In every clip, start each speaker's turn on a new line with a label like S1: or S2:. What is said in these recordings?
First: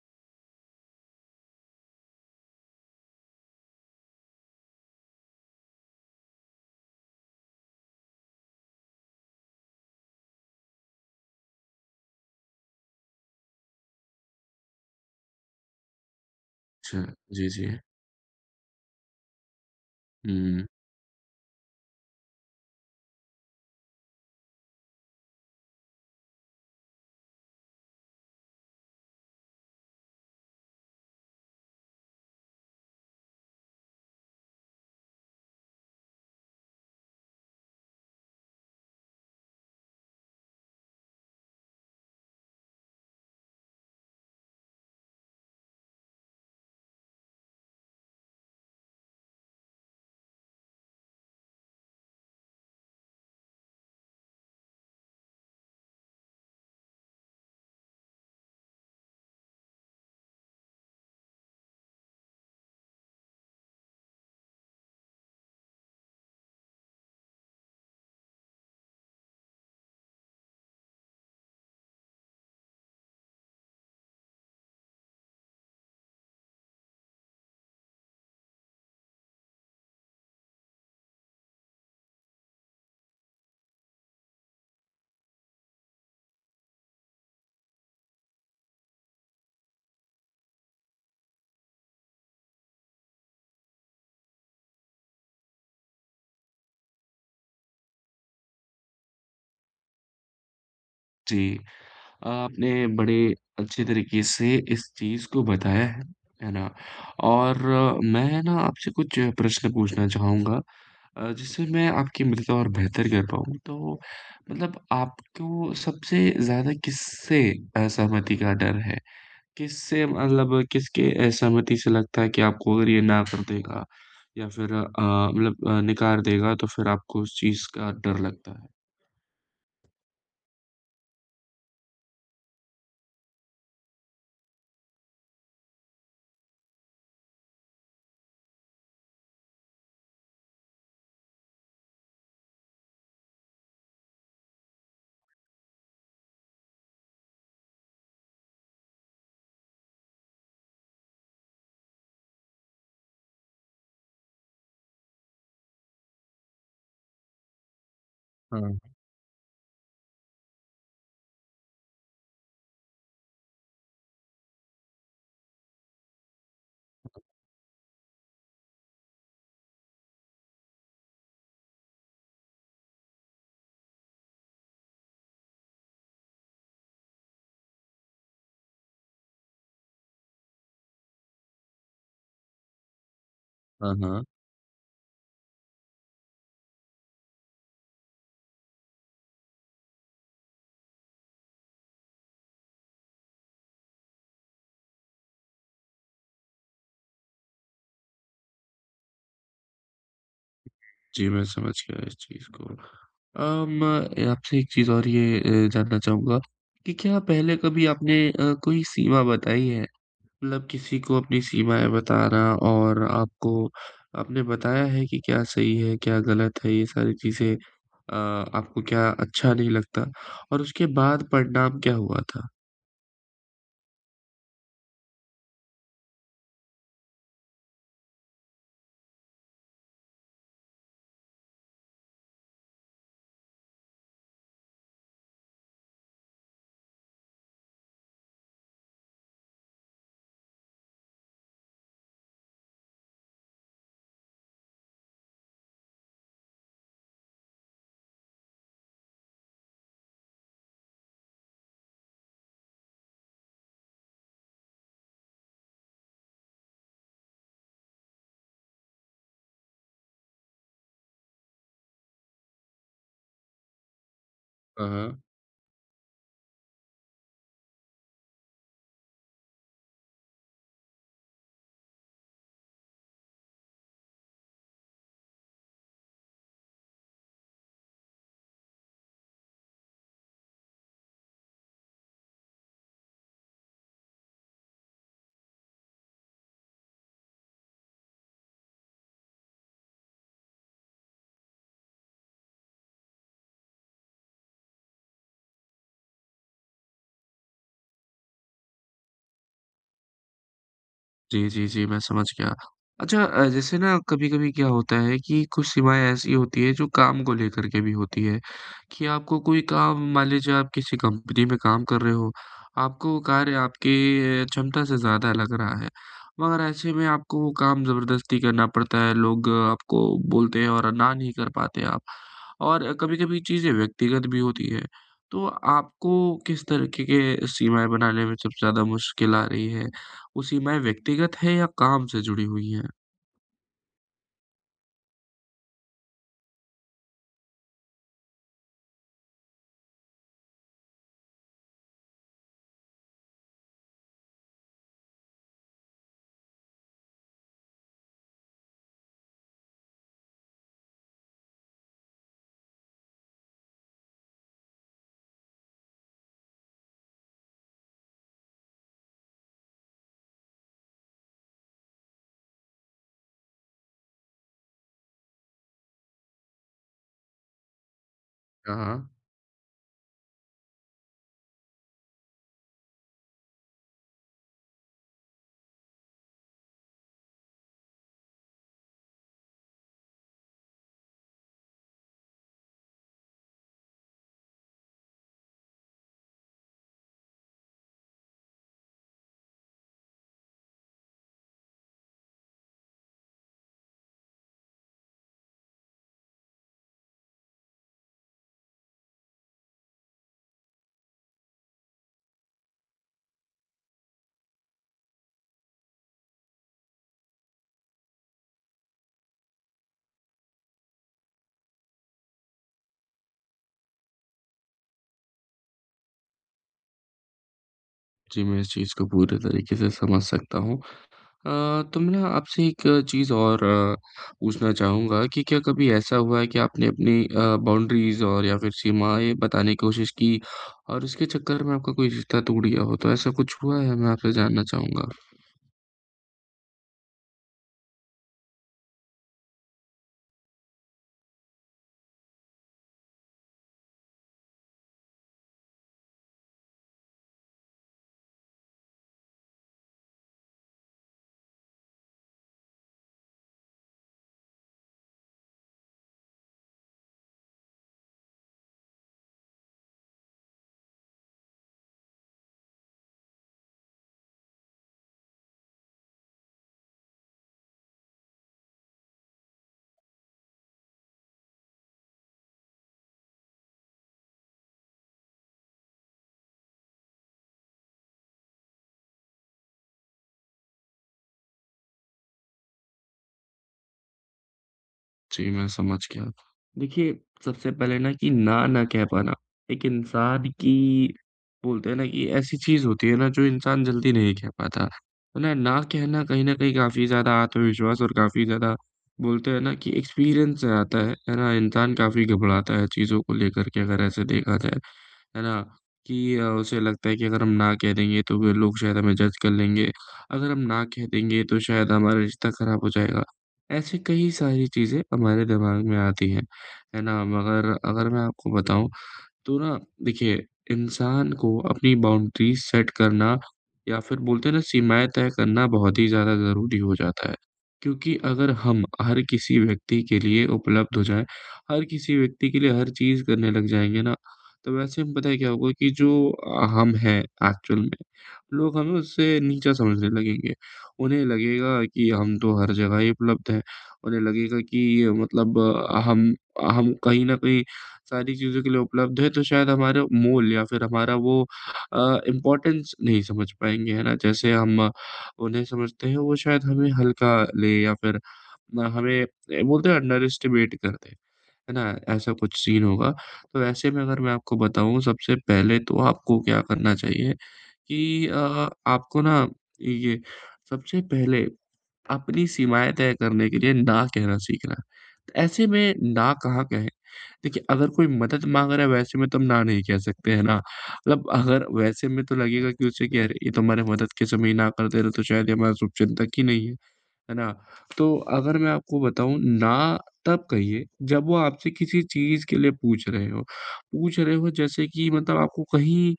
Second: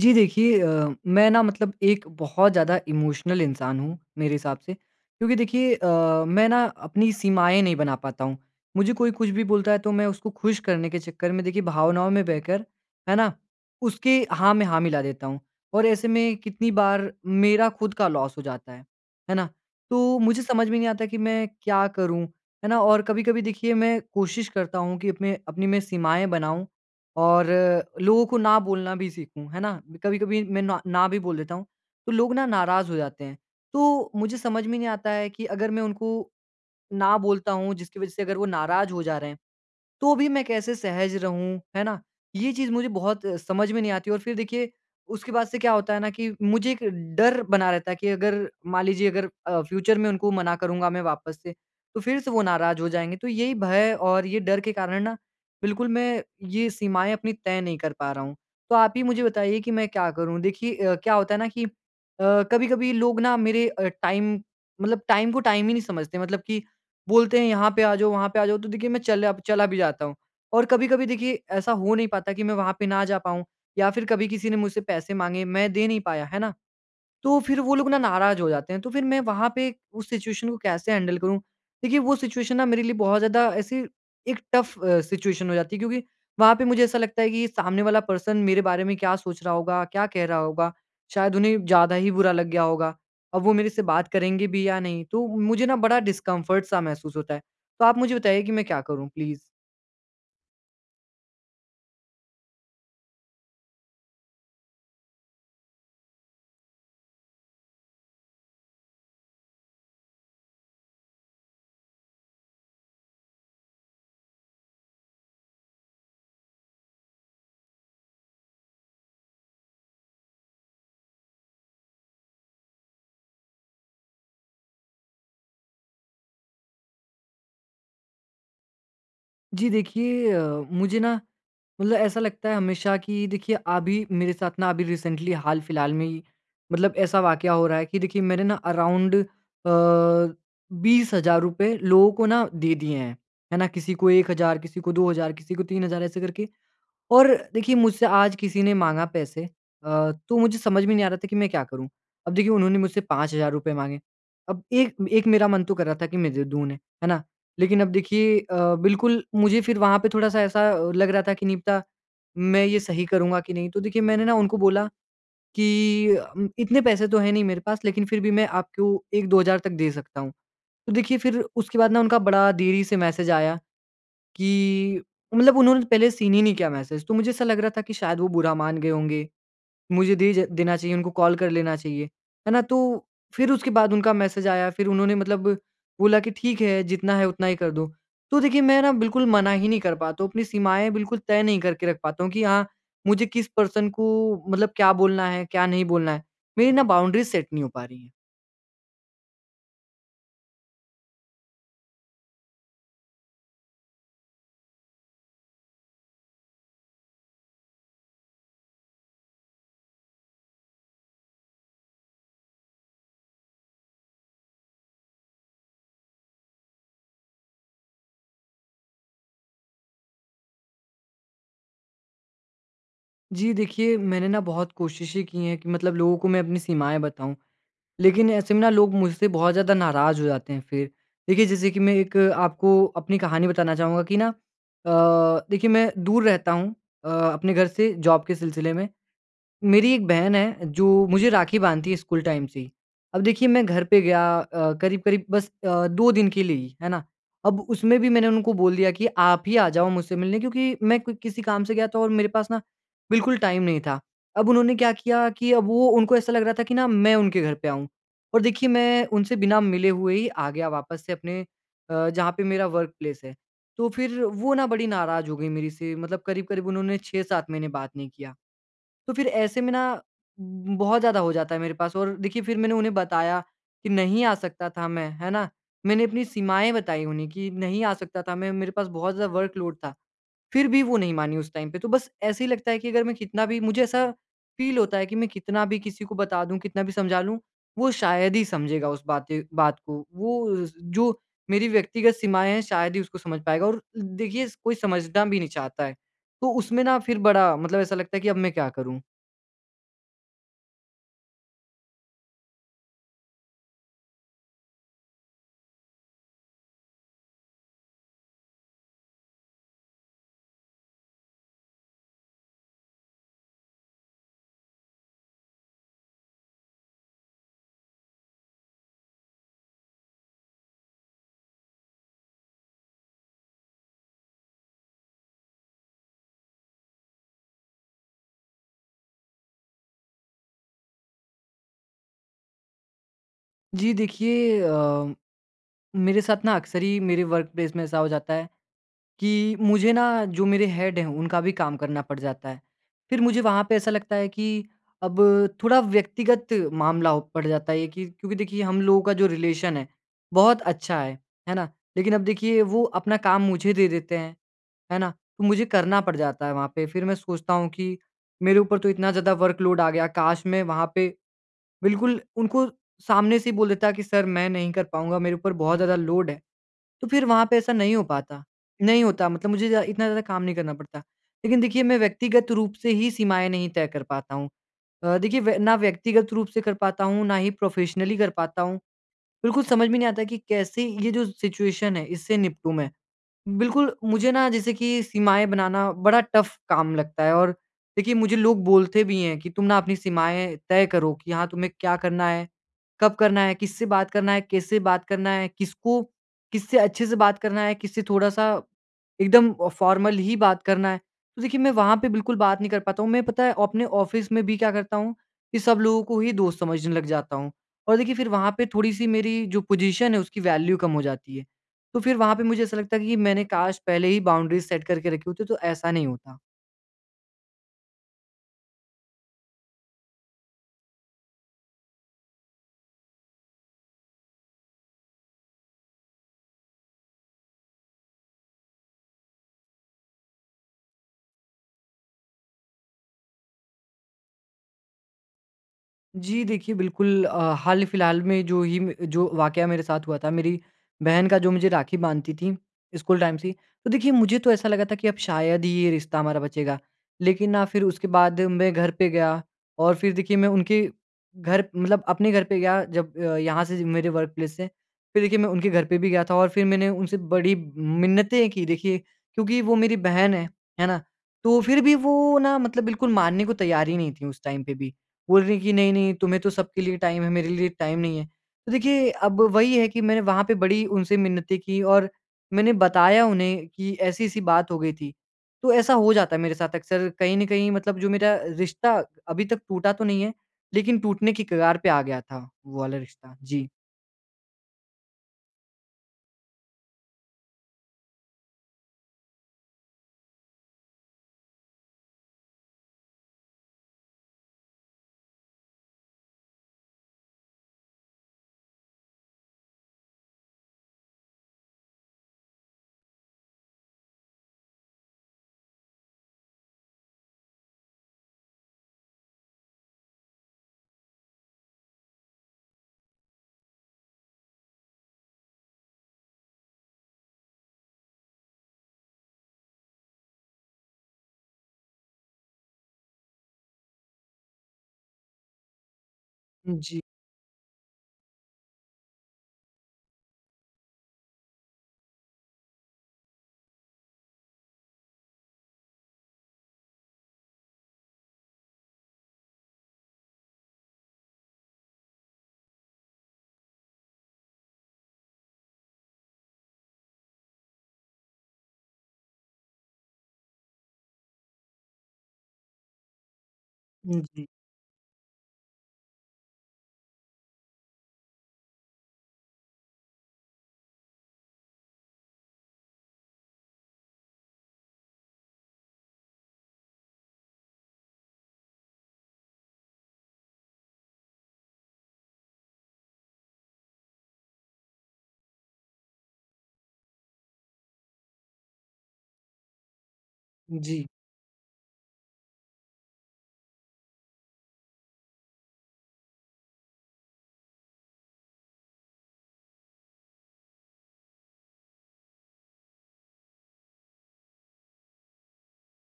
S1: जी देखिए मैं ना मतलब एक बहुत ज़्यादा इमोशनल इंसान हूँ मेरे हिसाब से क्योंकि देखिए मैं ना अपनी सीमाएं नहीं बना पाता हूँ। मुझे कोई कुछ भी बोलता है तो मैं उसको खुश करने के चक्कर में देखिए भावनाओं में बहकर, है ना, उसके हाँ में हाँ मिला देता हूँ। और ऐसे में कितनी
S2: अच्छा,
S1: बार
S2: जी,
S1: मेरा
S2: जी।
S1: खुद का लॉस हो जाता है ना। तो मुझे
S2: हुँ,
S1: समझ में नहीं आता कि मैं क्या करूँ, है ना। और कभी कभी देखिए मैं कोशिश करता हूँ कि अपने अपनी मैं सीमाएं बनाऊँ और लोगों को ना बोलना भी सीखूँ, है ना? कभी-कभी मैं ना ना भी बोल देता हूँ, तो लोग ना नाराज़ हो जाते हैं। तो मुझे समझ में नहीं आता है कि अगर मैं उनको ना बोलता हूँ, जिसकी वज़ह से अगर वो नाराज़ हो जा रहे हैं, तो भी मैं कैसे सहज रहूँ, है ना? ये चीज़ मुझे बहुत समझ में नहीं आती, और फिर देखिए उसके बाद से क्या होता है ना कि मुझे एक डर बना रहता है कि अगर मान लीजिए अगर फ्यूचर में उनको मना करूँगा मैं वापस से, तो फिर से वो नाराज़ हो जाएँगे। तो यही भय और ये डर के कारण ना बिल्कुल मैं ये सीमाएँ अपनी तय नहीं कर पा रहा हूँ। तो आप ही मुझे बताइए कि मैं क्या करूँ? देखिए क्या होता है ना कि कभी-कभी लोग ना मेरे टाइम मतलब टाइम को टाइम ही नहीं समझते मतलब कि बोलते हैं यहाँ पे आ जाओ, वहाँ पे आ जाओ, तो देखिए मैं चला चला भी जाता हूँ। और कभी-कभी देखिए ऐसा हो नहीं पाता कि मैं वहाँ पे ना जा पाऊँ, या फिर कभी किसी ने मुझसे पैसे माँगे, मैं दे नहीं पाया, है ना? तो फिर वो लोग ना नाराज़ हो जाते हैं। तो फिर मैं वहाँ पे उस सिचुएशन को कैसे हैंडल करूँ? देखिए वो सिचुएशन ना मेरे लिए बहुत ज़्यादा ऐसी एक टफ़ सिचुएशन हो जाती है, क्योंकि वहाँ पे मुझे ऐसा लगता है कि सामने वाला पर्सन मेरे बारे में क्या सोच रहा होगा, क्या कह रहा होगा, शायद उन्हें ज़्यादा ही बुरा लग गया होगा। अब वो मेरे से बात करेंगे भी या नहीं? तो मुझे ना बड़ा डिस्कम्फ़र्ट सा महसूस होता है। तो आप मुझे बताइए कि मैं क्या करूँ प्लीज़?
S2: जी। आपने बड़े अच्छे तरीके से इस चीज़ को बताया है ना? और मैं ना आपसे कुछ प्रश्न पूछना चाहूँगा जिससे मैं आपकी मदद और बेहतर कर पाऊँ। तो मतलब आपको सबसे ज़्यादा किससे असहमति का डर है? किससे मतलब किसके असहमति से लगता है कि आपको अगर ये ना कर देगा या फिर मतलब नकार देगा तो फिर आपको उस चीज़ का डर लगता है?
S1: जी देखिए मुझे ना मतलब ऐसा लगता है हमेशा कि देखिए अभी मेरे साथ ना अभी रिसेंटली हाल फिलहाल में ही मतलब ऐसा वाकया हो रहा है कि देखिए मैंने ना अराउंड 20,000 रुपये लोगों को ना दे दिए हैं, है ना। किसी को 1,000, किसी को 2,000, किसी को 3,000 ऐसे करके। और देखिए मुझसे आज किसी ने माँगा पैसे, तो मुझे समझ में नहीं आ रहा था कि मैं क्या करूँ? अब देखिए उन्होंने मुझसे ₹5,000 माँगे। अब एक एक मेरा मन तो कर रहा था कि मैं दे दूँ उन्हें, है ना? लेकिन अब देखिए
S2: हाँ,
S1: बिल्कुल मुझे फिर वहाँ पे थोड़ा-सा ऐसा लग रहा था कि नहीं पता मैं ये सही करूँगा कि नहीं? तो देखिए मैंने ना उनको बोला कि इतने पैसे तो हैं नहीं मेरे पास, लेकिन फिर भी मैं आपको 1-2 हज़ार तक दे सकता हूँ। तो देखिए फिर उसके बाद ना उनका बड़ा देरी से मैसेज आया कि मतलब उन्होंने पहले सीन ही नहीं किया मैसेज, तो मुझे ऐसा लग रहा था कि शायद वो बुरा मान गए होंगे, मुझे दे ज देना चाहिए, उनको कॉल कर लेना चाहिए, है ना? तो फिर उसके बाद
S2: हाँ,
S1: उनका
S2: हाँ।
S1: मैसेज आया, फिर उन्होंने मतलब बोला कि ठीक है, जितना है उतना ही कर दो। तो देखिए, मैं ना बिल्कुल मना ही नहीं कर पाता हूँ, अपनी सीमाएँ बिल्कुल तय नहीं करके रख पाता हूँ कि हाँ, मुझे किस पर्सन को मतलब क्या बोलना है, क्या नहीं बोलना है। मेरी ना बाउंड्रीज़ सेट नहीं हो पा रही हैं।
S2: जी, मैं समझ गया इस चीज़ को। मैं आपसे एक चीज़ और ये जानना चाहूँगा कि क्या पहले कभी आपने कोई सीमा बताई है? मतलब किसी को अपनी सीमाएँ बताना और आपको आपने बताया है कि क्या सही है, क्या गलत है, ये सारी चीज़ें आपको क्या अच्छा नहीं लगता और उसके बाद परिणाम क्या हुआ था?
S1: जी देखिए, मैंने ना बहुत कोशिशें की हैं कि मतलब लोगों को मैं अपनी सीमाएँ बताऊँ। लेकिन ऐसे में ना लोग मुझसे बहुत ज़्यादा नाराज़ हो जाते हैं फिर। देखिए जैसे कि मैं एक आपको अपनी कहानी बताना चाहूँगा कि ना, देखिए मैं दूर रहता हूँ अपने घर से जॉब के सिलसिले में। मेरी एक बहन है जो मुझे राखी बांधती है स्कूल टाइम से ही। अब देखिए मैं घर पे गया करीब-करीब बस 2 दिन के लिए ही, है ना? अब उसमें भी मैंने उनको बोल दिया कि आप ही आ जाओ मुझसे मिलने, क्योंकि मैं कोई किसी काम से गया था और मेरे पास ना बिल्कुल टाइम नहीं था। अब उन्होंने क्या किया कि अब वो उनको ऐसा लग रहा था कि ना मैं उनके घर पे आऊँ, और देखिए मैं उनसे बिना मिले हुए ही आ गया वापस से अपने, जहाँ पे मेरा वर्क प्लेस है। तो फिर वो ना बड़ी
S2: अ
S1: नाराज़ हो गई मेरे से मतलब करीब-करीब उन्होंने 6-7 महीने बात नहीं किया। तो फिर ऐसे में ना, बहुत ज़्यादा हो जाता है मेरे पास, और देखिए फिर मैंने उन्हें बताया कि नहीं आ सकता था मैं, है ना? मैंने अपनी सीमाएँ बताई उन्हें कि नहीं आ सकता था मैं, मेरे पास बहुत ज़्यादा वर्कलोड था। फिर भी वो नहीं मानी उस टाइम पे। तो बस ऐसे ही लगता है कि अगर मैं कितना भी, मुझे ऐसा फ़ील होता है कि मैं कितना भी किसी को बता दूँ, कितना भी समझा लूँ, वो शायद ही समझेगा उस बात को। वो स जो मेरी व्यक्तिगत सीमाएँ हैं शायद ही उसको समझ पाएगा, और देखिए कोई समझना भी नहीं चाहता है। तो उसमें ना फिर बड़ा मतलब ऐसा लगता है कि अब मैं क्या करूँ?
S2: जी, जी, जी, मैं समझ गया। अच्छा जैसे ना कभी-कभी क्या होता है कि कुछ सीमाएँ ऐसी होती हैं जो काम को लेकर के भी होती है, कि आपको कोई काम मान लीजिए आप किसी कंपनी में काम कर रहे हो, आपको वो कार्य आपकी क्षमता से ज़्यादा लग रहा है, मगर ऐसे में आपको वो काम ज़बरदस्ती करना पड़ता है, लोग आपको बोलते हैं और ना नहीं कर पाते आप। और कभी-कभी चीज़ें व्यक्तिगत भी होती हैं, तो आपको किस तरीके के सीमाएँ बनाने में सबसे ज़्यादा मुश्किल आ रही है? वो सीमाएँ व्यक्तिगत है या काम से जुड़ी हुई हैं?
S1: जी देखिए मेरे साथ ना अक्सर ही मेरे वर्क प्लेस में ऐसा हो जाता है कि मुझे ना जो मेरे हेड हैं उनका भी काम करना पड़ जाता है। फिर मुझे वहाँ पे ऐसा लगता है कि अब थोड़ा व्यक्तिगत मामला हो पड़ जाता है ये कि, क्योंकि देखिए हम लोगों का जो रिलेशन है बहुत अच्छा है ना? लेकिन अब देखिए वो अपना काम मुझे दे देते हैं, है ना? तो मुझे करना पड़ जाता है वहाँ पे। फिर मैं सोचता हूँ कि मेरे ऊपर तो इतना ज़्यादा वर्कलोड आ गया, काश मैं वहाँ पे बिल्कुल, उनको सामने से ही बोल देता कि सर मैं नहीं कर पाऊँगा, मेरे ऊपर बहुत ज़्यादा लोड है। तो फिर वहाँ पे ऐसा नहीं हो पाता,
S2: हाँ,
S1: नहीं
S2: हाँ।
S1: होता मतलब मुझे ज़्या इतना ज़्यादा काम नहीं करना पड़ता। लेकिन देखिए मैं व्यक्तिगत रूप से ही सीमाएँ नहीं तय कर पाता हूँ। देखिए व ना व्यक्तिगत रूप से कर पाता हूँ, ना ही प्रोफ़ेशनली कर पाता हूँ। बिल्कुल समझ में नहीं आता कि कैसे ये जो सिचुएशन है इससे निपटूँ मैं? बिल्कुल, मुझे ना जैसे कि सीमाएँ बनाना बड़ा टफ़ काम लगता है, और देखिए मुझे लोग बोलते भी हैं कि तुम ना अपनी सीमाएँ तय करो कि हाँ, तुम्हें क्या करना है, कब करना है, किससे बात करना है, कैसे बात करना है, किसको किससे अच्छे से बात करना है, किससे थोड़ा-सा एकदम फ़ॉर्मल ही बात करना है। तो देखिए मैं वहाँ पे बिल्कुल बात नहीं कर पाता हूँ। मैं पता है अपने ऑफ़िस में भी क्या करता हूँ कि सब लोगों को ही दोस्त समझने लग जाता हूँ। और देखिए फिर वहाँ पे थोड़ी-सी मेरी जो पोज़ीशन है उसकी वैल्यू कम हो जाती है। तो फिर वहाँ पे मुझे ऐसा लगता है कि मैंने काश पहले ही बाउंड्रीज़ सेट करके रखी होती तो ऐसा नहीं होता।
S2: जी, मैं इस चीज़ को पूरे तरीके से समझ सकता हूँ। अ, तो मैं ना आपसे एक चीज़ और पूछना चाहूँगा कि क्या कभी ऐसा हुआ है कि आपने अपनी बाउंड्रीज़ और या फिर सीमाएँ बताने की कोशिश की और इसके चक्कर में आपका कोई रिश्ता टूट गया हो? तो ऐसा कुछ हुआ है? मैं आपसे जानना चाहूँगा।
S1: जी, देखिए बिल्कुल हाल-फिलहाल में जो ही म जो वाकया मेरे साथ हुआ था, मेरी बहन का जो मुझे राखी बाँधती थी, स्कूल टाइम से ही। तो देखिए मुझे तो ऐसा लगा था कि अब शायद ही ये रिश्ता हमारा बचेगा। लेकिन ना फिर उसके बाद मैं घर पे गया और फिर देखिए मैं उनके घर मतलब अपने घर पे गया जब यहाँ से मेरे वर्क प्लेस से। फिर देखिए मैं उनके घर पे भी गया था, और फिर मैंने उनसे बड़ी मिन्नतें की देखिए, क्योंकि वो मेरी बहन है ना? तो फिर भी वो ना मतलब बिल्कुल मानने को तैयार ही नहीं थी उस टाइम पे भी। बोल रही कि नहीं, नहीं तुम्हें तो सबके लिए टाइम है, मेरे लिए टाइम नहीं है। तो देखिए अब वही है कि मैंने वहाँ पे बड़ी उनसे मिन्नतें की, और मैंने बताया उन्हें कि ऐसी-ऐसी बात हो गई थी। तो ऐसा हो जाता है मेरे साथ अक्सर कहीं न कहीं मतलब जो मेरा रिश्ता अभी तक टूटा तो नहीं है, लेकिन टूटने की कगार पे आ गया था वो वाला रिश्ता। जी।
S2: जी, मैं समझ गया। देखिए, सबसे पहले ना कि ना ना कह पाना, एक इंसान की बोलते हैं ना कि ऐसी चीज़ होती है ना जो इंसान जल्दी नहीं कह पाता। है ना? ना कहना कहीं न कहीं काफ़ी ज़्यादा आत्मविश्वास और काफ़ी ज़्यादा बोलते हैं ना कि एक्सपीरियंस से आता है। है ना? इंसान काफ़ी घबराता है चीज़ों को लेकर के अगर ऐसे देखा जाए। है ना? कि उसे लगता है कि अगर हम ना कह देंगे तो फिर लोग शायद हमें जज कर लेंगे। अगर हम ना कह देंगे तो शायद हमारा रिश्ता खराब हो जाएगा। ऐसी कई सारी चीज़ें हमारे दिमाग में आती हैं। है ना? मगर अगर मैं आपको बताऊँ तो ना देखिए, इंसान को अपनी बाउंड्रीज़ सेट करना या फिर बोलते हैं ना सीमाएँ तय करना बहुत ही ज़्यादा ज़रूरी हो
S1: जी,
S2: जाता है। क्योंकि अगर हम हर किसी व्यक्ति के लिए उपलब्ध हो जाएँ, हर किसी व्यक्ति के लिए हर चीज़ करने लग जाएँगे ना, तो वैसे में पता है क्या होगा कि जो हम हैं एक्चुअल में, लोग हमें उससे नीचा समझने लगेंगे। उन्हें लगेगा कि हम तो हर जगह ही उपलब्ध हैं। उन्हें लगेगा कि ये मतलब अ, हम हम कहीं न कहीं सारी चीज़ों के लिए उपलब्ध है, तो शायद हमारा मोल या फिर हमारा वो अ, इम्पोर्टेंस नहीं समझ पाएँगे, है ना?
S1: जी,
S2: जैसे हम उन्हें समझते हैं, वो शायद हमें हल्का लें या फिर ना हमें बोलते हैं अंडर एस्टिमेट कर दें, है ना? ऐसा कुछ सीन होगा। तो ऐसे में अगर मैं आपको बताऊँ सबसे पहले तो आपको क्या करना चाहिए कि आपको ना ये सबसे पहले अपनी सीमाएँ तय करने के लिए ना कहना सीखना। तो ऐसे में ना कहाँ कहें? देखिए अगर कोई मदद माँग रहा है वैसे में तो हम ना नहीं कह सकते हैं ना।
S1: जी, जी,
S2: मतलब अगर वैसे में तो लगेगा कि उसे कि अरे ये तो हमारे मदद के समय ही ना कर दे रहे तो शायद ये हमारा शुभचिंतक ही नहीं है। है ना? तो अगर मैं आपको बताऊँ ना तब कहिए जब वो आपसे किसी चीज़ के लिए पूछ रहे हो। पूछ रहे हो जैसे कि मतलब आपको कहीं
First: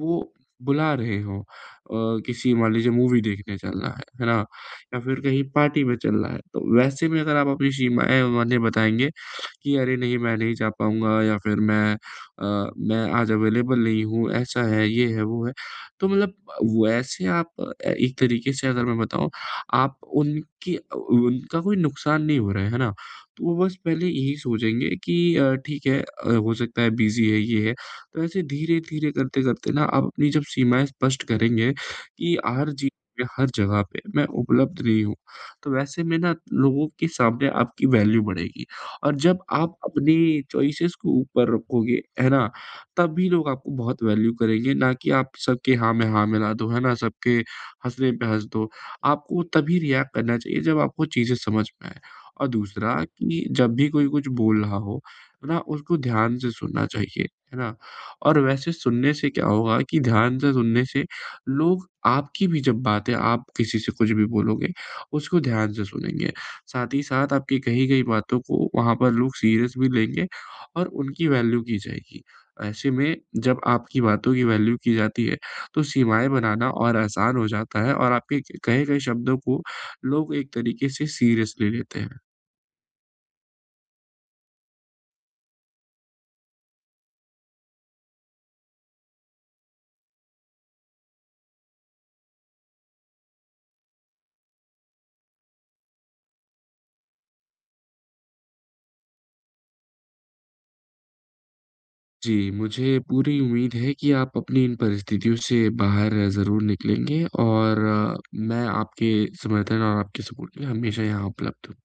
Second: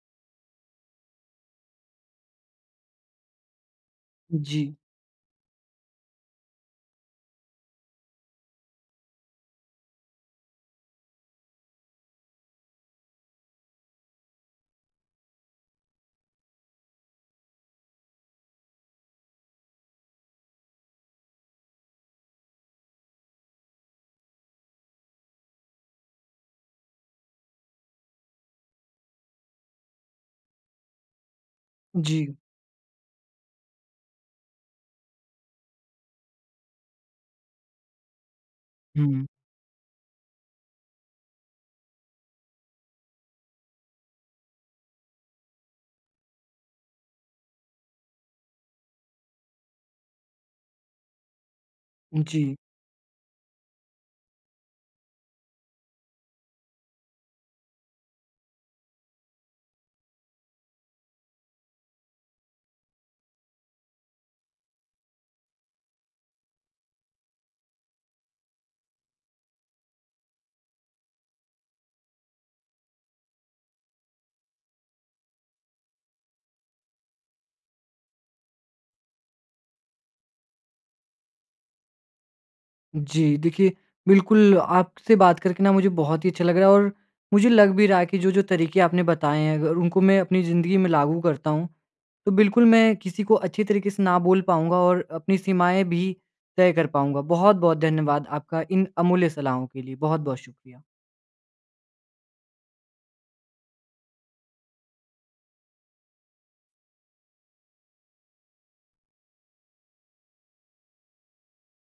S2: वो बुला रहे हो किसी मान लीजिए मूवी देखने चलना है ना?
S1: जी,
S2: या फिर कहीं पार्टी में चलना है। तो वैसे में अगर आप अपनी सीमाएँ उन्हें बताएँगे कि अरे नहीं मैं नहीं जा पाऊँगा या फिर मैं मैं आज अवेलेबल नहीं हूँ, ऐसा है, ये है, वो है। तो मतलब वैसे आप एक तरीके से अगर मैं बताऊँ आप उनकी उनका कोई नुकसान नहीं हो रहा है ना? तो वो बस पहले यही सोचेंगे कि ठीक है हो सकता है बिज़ी है, ये है। तो ऐसे धीरे-धीरे करते-करते ना आप अपनी जब सीमाएँ स्पष्ट करेंगे
S1: जी,
S2: कि हर चीज़ में, हर जगह पे मैं उपलब्ध नहीं हूँ। तो वैसे में ना लोगों के सामने आपकी वैल्यू बढ़ेगी और
S1: हुँ,
S2: जब आप अपनी चॉइसेस को ऊपर रखोगे, है ना? तभी लोग आपको बहुत वैल्यू करेंगे, ना कि आप सबके हाँ में हाँ मिला दो, है ना? सबके हँसने पे हँस दो। आपको तभी रिएक्ट करना चाहिए जब आपको चीज़ें समझ में आएँ। और
S1: जी।
S2: दूसरा कि जब भी कोई कुछ बोल रहा हो, है ना, उसको ध्यान से सुनना चाहिए, है ना? और वैसे सुनने से क्या होगा कि ध्यान से सुनने से लोग आपकी भी जब बातें आप किसी से कुछ भी बोलोगे, उसको ध्यान से सुनेंगे। साथ ही साथ आपकी कही गई बातों को वहाँ पर लोग सीरियस भी लेंगे और उनकी वैल्यू की जाएगी। ऐसे में जब आपकी बातों की वैल्यू की जाती है तो सीमाएँ बनाना और आसान हो जाता है और आपके कहे गए शब्दों को लोग एक तरीके से सीरियसली लेते हैं।
S1: जी, देखिए, बिल्कुल आपसे बात करके ना मुझे बहुत ही अच्छा लग रहा है, और मुझे लग भी रहा है कि जो-जो तरीके आपने बताए हैं अगर उनको मैं अपनी ज़िंदगी में लागू करता हूँ, तो बिल्कुल मैं किसी को अच्छे तरीके से ना बोल पाऊँगा और अपनी सीमाएँ भी तय कर पाऊँगा। बहुत-बहुत धन्यवाद आपका इन अमूल्य सलाहों के लिए। बहुत-बहुत शुक्रिया।
S2: जी, मुझे पूरी उम्मीद है कि आप अपनी इन परिस्थितियों से बाहर ज़रूर निकलेंगे और मैं आपके समर्थन और आपके सपोर्ट के लिए हमेशा यहाँ उपलब्ध हूँ।